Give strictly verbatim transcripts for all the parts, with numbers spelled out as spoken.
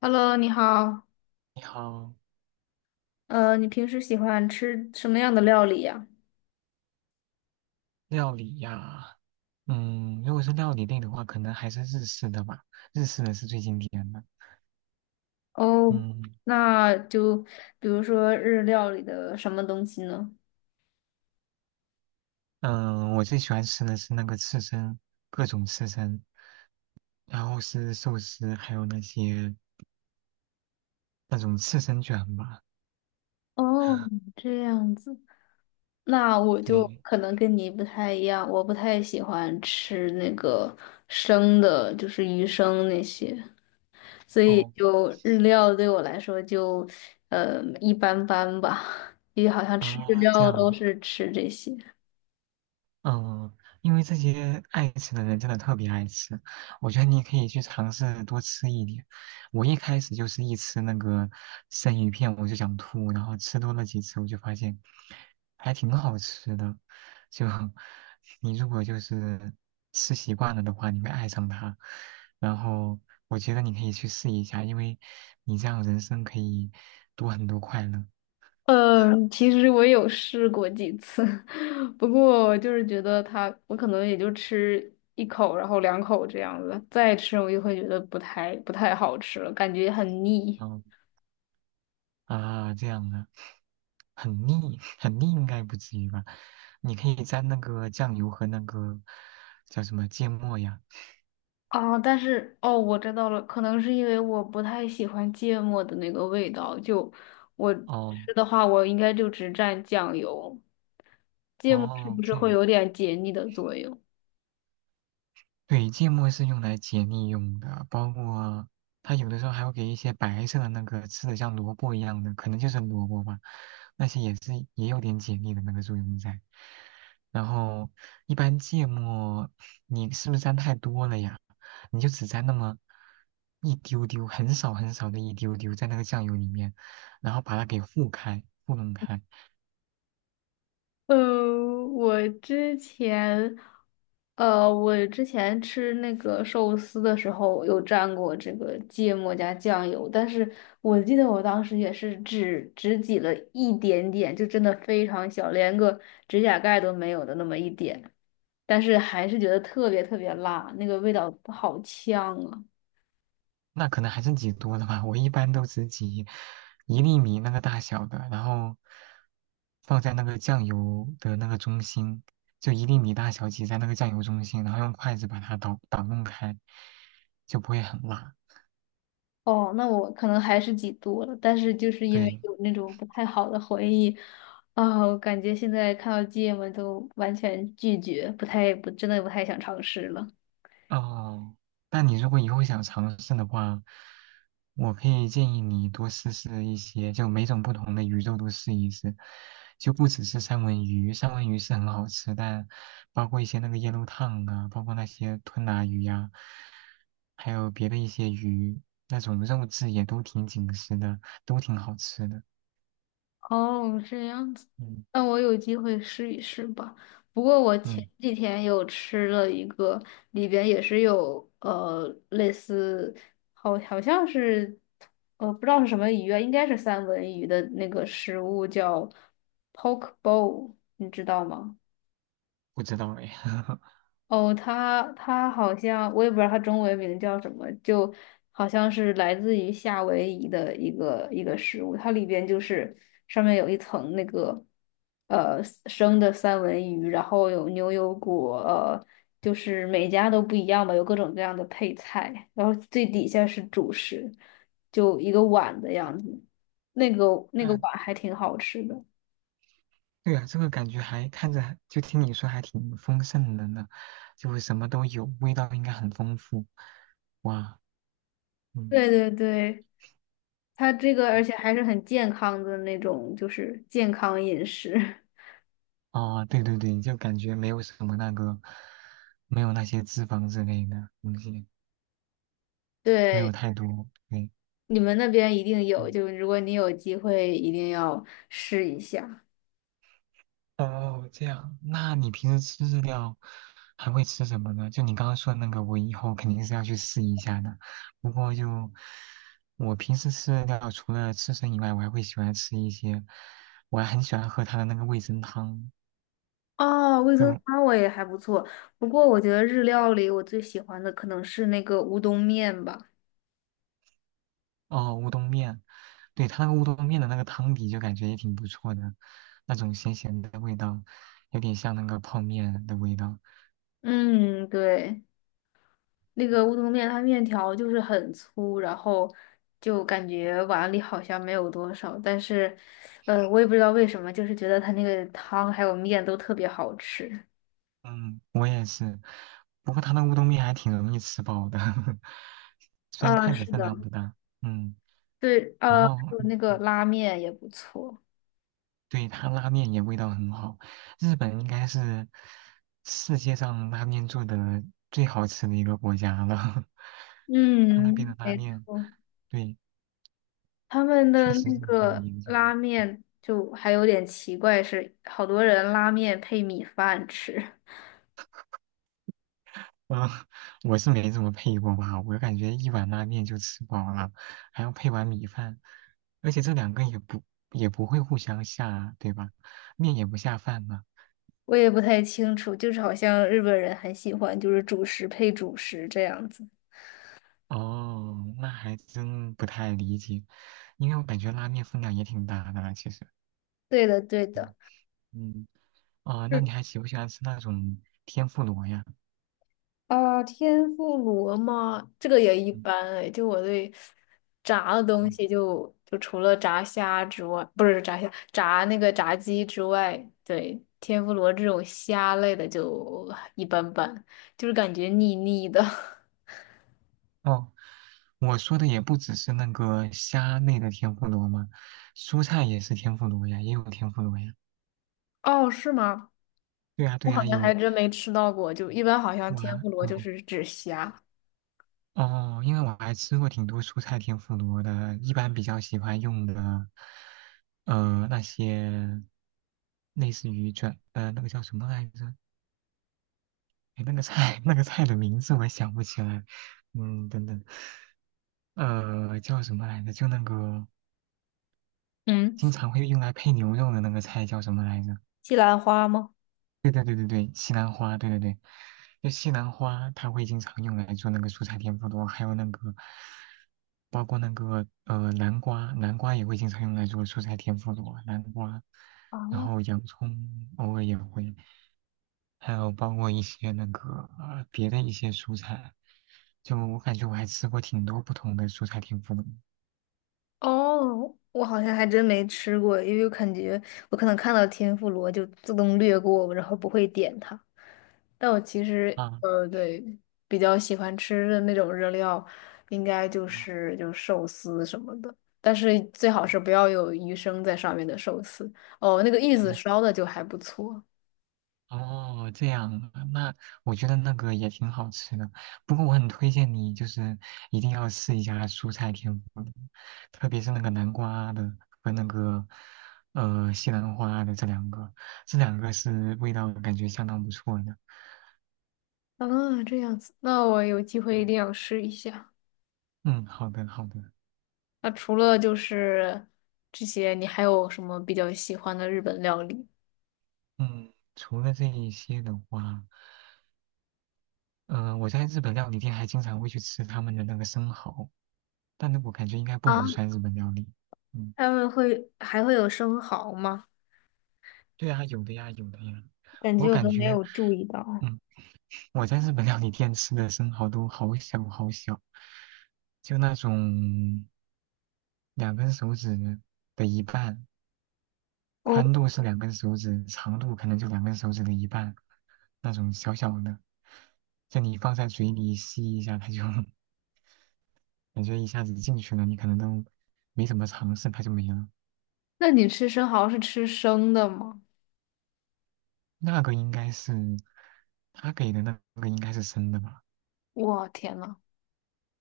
Hello，你好。你好，呃，你平时喜欢吃什么样的料理呀？料理呀，嗯，如果是料理类的话，可能还是日式的吧，日式的是最经典的。哦，嗯那就比如说日料里的什么东西呢？嗯，我最喜欢吃的是那个刺身，各种刺身，然后是寿司，还有那些那种刺身卷吧。哦，这样子。那我就对，可能跟你不太一样，我不太喜欢吃那个生的，就是鱼生那些，所以哦就日料对我来说就呃一般般吧，因为好像吃日啊，这料样都啊。是吃这些。嗯，因为这些爱吃的人真的特别爱吃，我觉得你可以去尝试多吃一点。我一开始就是一吃那个生鱼片我就想吐，然后吃多了几次我就发现还挺好吃的。就 你如果就是吃习惯了的话，你会爱上它。然后我觉得你可以去试一下，因为你这样人生可以多很多快乐。嗯，其实我有试过几次，不过我就是觉得它，我可能也就吃一口，然后两口这样子，再吃我就会觉得不太不太好吃了，感觉很腻嗯啊，这样的。很腻，很腻应该不至于吧？你可以蘸那个酱油和那个叫什么芥末呀？啊。但是哦，我知道了，可能是因为我不太喜欢芥末的那个味道，就我哦吃的话，我应该就只蘸酱油，芥末是哦，不是这会样。有点解腻的作用？对，芥末是用来解腻用的，包括它有的时候还会给一些白色的那个吃的像萝卜一样的，可能就是萝卜吧，那些也是也有点解腻的那个作用在。然后一般芥末你是不是沾太多了呀？你就只沾那么一丢丢，很少很少的一丢丢在那个酱油里面，然后把它给糊开、糊弄开，嗯，我之前，呃，我之前吃那个寿司的时候有蘸过这个芥末加酱油，但是我记得我当时也是只只挤了一点点，就真的非常小，连个指甲盖都没有的那么一点，但是还是觉得特别特别辣，那个味道好呛啊。那可能还是挤多了吧。我一般都只挤一粒米那个大小的，然后放在那个酱油的那个中心，就一粒米大小挤在那个酱油中心，然后用筷子把它捣捣弄开，就不会很辣。哦，那我可能还是几度了，但是就是因为对。有那种不太好的回忆，啊、我感觉现在看到芥末都完全拒绝，不太不真的不太想尝试了。哦，那你如果以后想尝试的话，我可以建议你多试试一些，就每种不同的鱼肉都试一试，就不只是三文鱼，三文鱼是很好吃，但包括一些那个椰肉烫啊，包括那些吞拿鱼呀、还有别的一些鱼，那种肉质也都挺紧实的，都挺好吃的。哦，这样子，嗯那我有机会试一试吧。不过我前嗯，几天有吃了一个，里边也是有呃类似，好好像是，呃不知道是什么鱼啊，应该是三文鱼的那个食物叫 poke bowl,你知道吗？不知道哎。哦，他他好像我也不知道他中文名叫什么，就好像是来自于夏威夷的一个一个食物，它里边就是上面有一层那个呃生的三文鱼，然后有牛油果，呃，就是每家都不一样吧，有各种各样的配菜，然后最底下是主食，就一个碗的样子，那个那个碗那还挺好吃的。对啊，这个感觉还看着，就听你说还挺丰盛的呢，就什么都有，味道应该很丰富。哇，嗯，对对对，它这个而且还是很健康的那种，就是健康饮食。哦，对对对，就感觉没有什么那个，没有那些脂肪之类的东西，没有对，太多。对，你们那边一定有，嗯，就如果你有机会，一定要试一下。哦，这样，那你平时吃日料还会吃什么呢？就你刚刚说的那个，我以后肯定是要去试一下的。不过就我平时吃日料，除了刺身以外，我还会喜欢吃一些，我还很喜欢喝它的那个味增汤，哦，味噌就，汤我也还不错，不过我觉得日料里我最喜欢的可能是那个乌冬面吧。哦乌冬面，对，它那个乌冬面的那个汤底就感觉也挺不错的，那种咸咸的味道，有点像那个泡面的味道。嗯，对，那个乌冬面它面条就是很粗，然后就感觉碗里好像没有多少，但是，呃，我也不知道为什么，就是觉得它那个汤还有面都特别好吃。嗯，我也是。不过他那乌冬面还挺容易吃饱的，虽然啊，看着是分的，量不大，嗯，对，然嗯呃，还后有那个拉面也不错，对他拉面也味道很好，日本应该是世界上拉面做的最好吃的一个国家了，他那边嗯，的拉没面，错，对，他们确的实是那很有个研究。拉面就还有点奇怪，是好多人拉面配米饭吃，嗯，我是没怎么配过吧，我感觉一碗拉面就吃饱了，还要配碗米饭，而且这两个也不也不会互相下，对吧？面也不下饭呢。我也不太清楚，就是好像日本人很喜欢就是主食配主食这样子。哦，那还真不太理解，因为我感觉拉面分量也挺大的啦其实。对的，对的。嗯嗯，哦，那你还喜不喜欢吃那种天妇罗呀？啊，天妇罗吗？这个也一嗯般哎。就我对炸的哦，东西就，就除了炸虾之外，不是炸虾，炸那个炸鸡之外，对，天妇罗这种虾类的就一般般，就是感觉腻腻的。哦，我说的也不只是那个虾类的天妇罗嘛，蔬菜也是天妇罗呀，也有天妇罗呀。哦，是吗？对呀对我好呀，像还有，真没吃到过，就一般好像我还天嗯。妇罗就哦是指虾。哦，因为我还吃过挺多蔬菜天妇罗的，一般比较喜欢用的，呃，那些类似于转，呃，那个叫什么来着？哎，那个菜，那个菜的名字我想不起来。嗯，等等，呃，叫什么来着？就那个嗯，经常会用来配牛肉的那个菜叫什么来着？西兰花吗？对对对对对，西兰花，对对对，就西兰花，它会经常用来做那个蔬菜天妇罗，还有那个，包括那个呃南瓜，南瓜也会经常用来做蔬菜天妇罗，南瓜，啊。然后洋葱偶尔也会，还有包括一些那个呃别的一些蔬菜，就我感觉我还吃过挺多不同的蔬菜天妇罗哦，我好像还真没吃过，因为我感觉我可能看到天妇罗就自动略过，然后不会点它。但我其实啊，呃，对，比较喜欢吃的那种热料，应该就嗯是就是寿司什么的，但是最好是不要有鱼生在上面的寿司。哦，那个玉子烧的就还不错。哦，这样啊，那我觉得那个也挺好吃的。不过我很推荐你，就是一定要试一下蔬菜天妇罗，特别是那个南瓜的和那个呃西兰花的这两个，这两个是味道感觉相当不错的。啊，这样子，那我有机会一嗯定要试一下。嗯，好的好的。那除了就是这些，你还有什么比较喜欢的日本料理？嗯，除了这一些的话，嗯，我在日本料理店还经常会去吃他们的那个生蚝，但那我感觉应该不啊？能算日本料理。嗯。他们会还会有生蚝吗？对啊，有的呀，有的呀。感我觉我感都没觉，有注意到。嗯，我在日本料理店吃的生蚝都好小好小，就那种两根手指的一半，哦，宽度是两根手指，长度可能就两根手指的一半，那种小小的，就你放在嘴里吸一下，它就 感觉一下子进去了，你可能都没怎么尝试，它就没了。那你吃生蚝是吃生的吗？那个应该是他给的那个应该是生的吧。我天呐，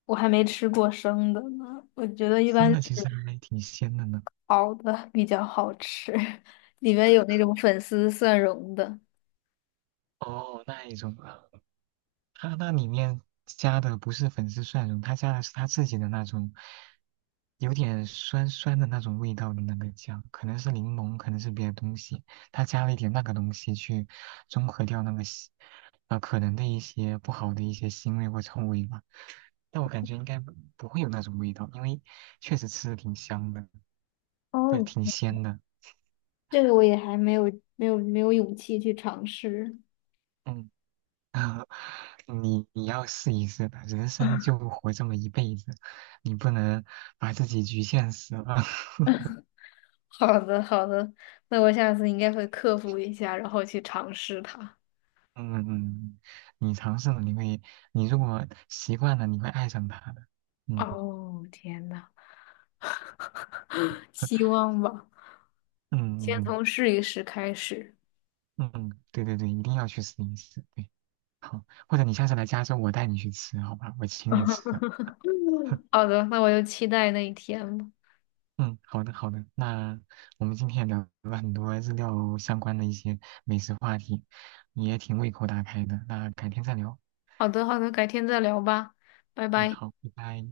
我还没吃过生的呢。我觉得一般生的是其实还挺鲜的呢。熬的比较好吃，里面有那种粉丝蒜蓉的。哦，那一种啊，它那里面加的不是粉丝蒜蓉，它加的是它自己的那种有点酸酸的那种味道的那个酱，可能是柠檬，可能是别的东西，它加了一点那个东西去中和掉那个腥呃可能的一些不好的一些腥味或臭味吧。但我感觉应该不不会有那种味道，因为确实吃的挺香的，哦，对，挺鲜的。这个我也还没有没有没有勇气去尝试。嗯。啊，你你要试一试吧，人生就 活这么一辈子，你不能把自己局限死了。好的，好的，那我下次应该会克服一下，然后去尝试它。嗯，嗯，你尝试了，你会，你如果习惯了，你会爱上它的。嗯 哦，天呐！希 望吧，嗯先嗯，从试一试开始。嗯，对对对，一定要去试一试。对，好，或者你下次来加州，我带你去吃，好吧？我请你吃。好的，那我就期待那一天吧。嗯，好的好的，那我们今天也聊了很多日料相关的一些美食话题，也挺胃口大开的。那改天再聊。好的，好的，改天再聊吧，拜嗯，拜。好，拜拜。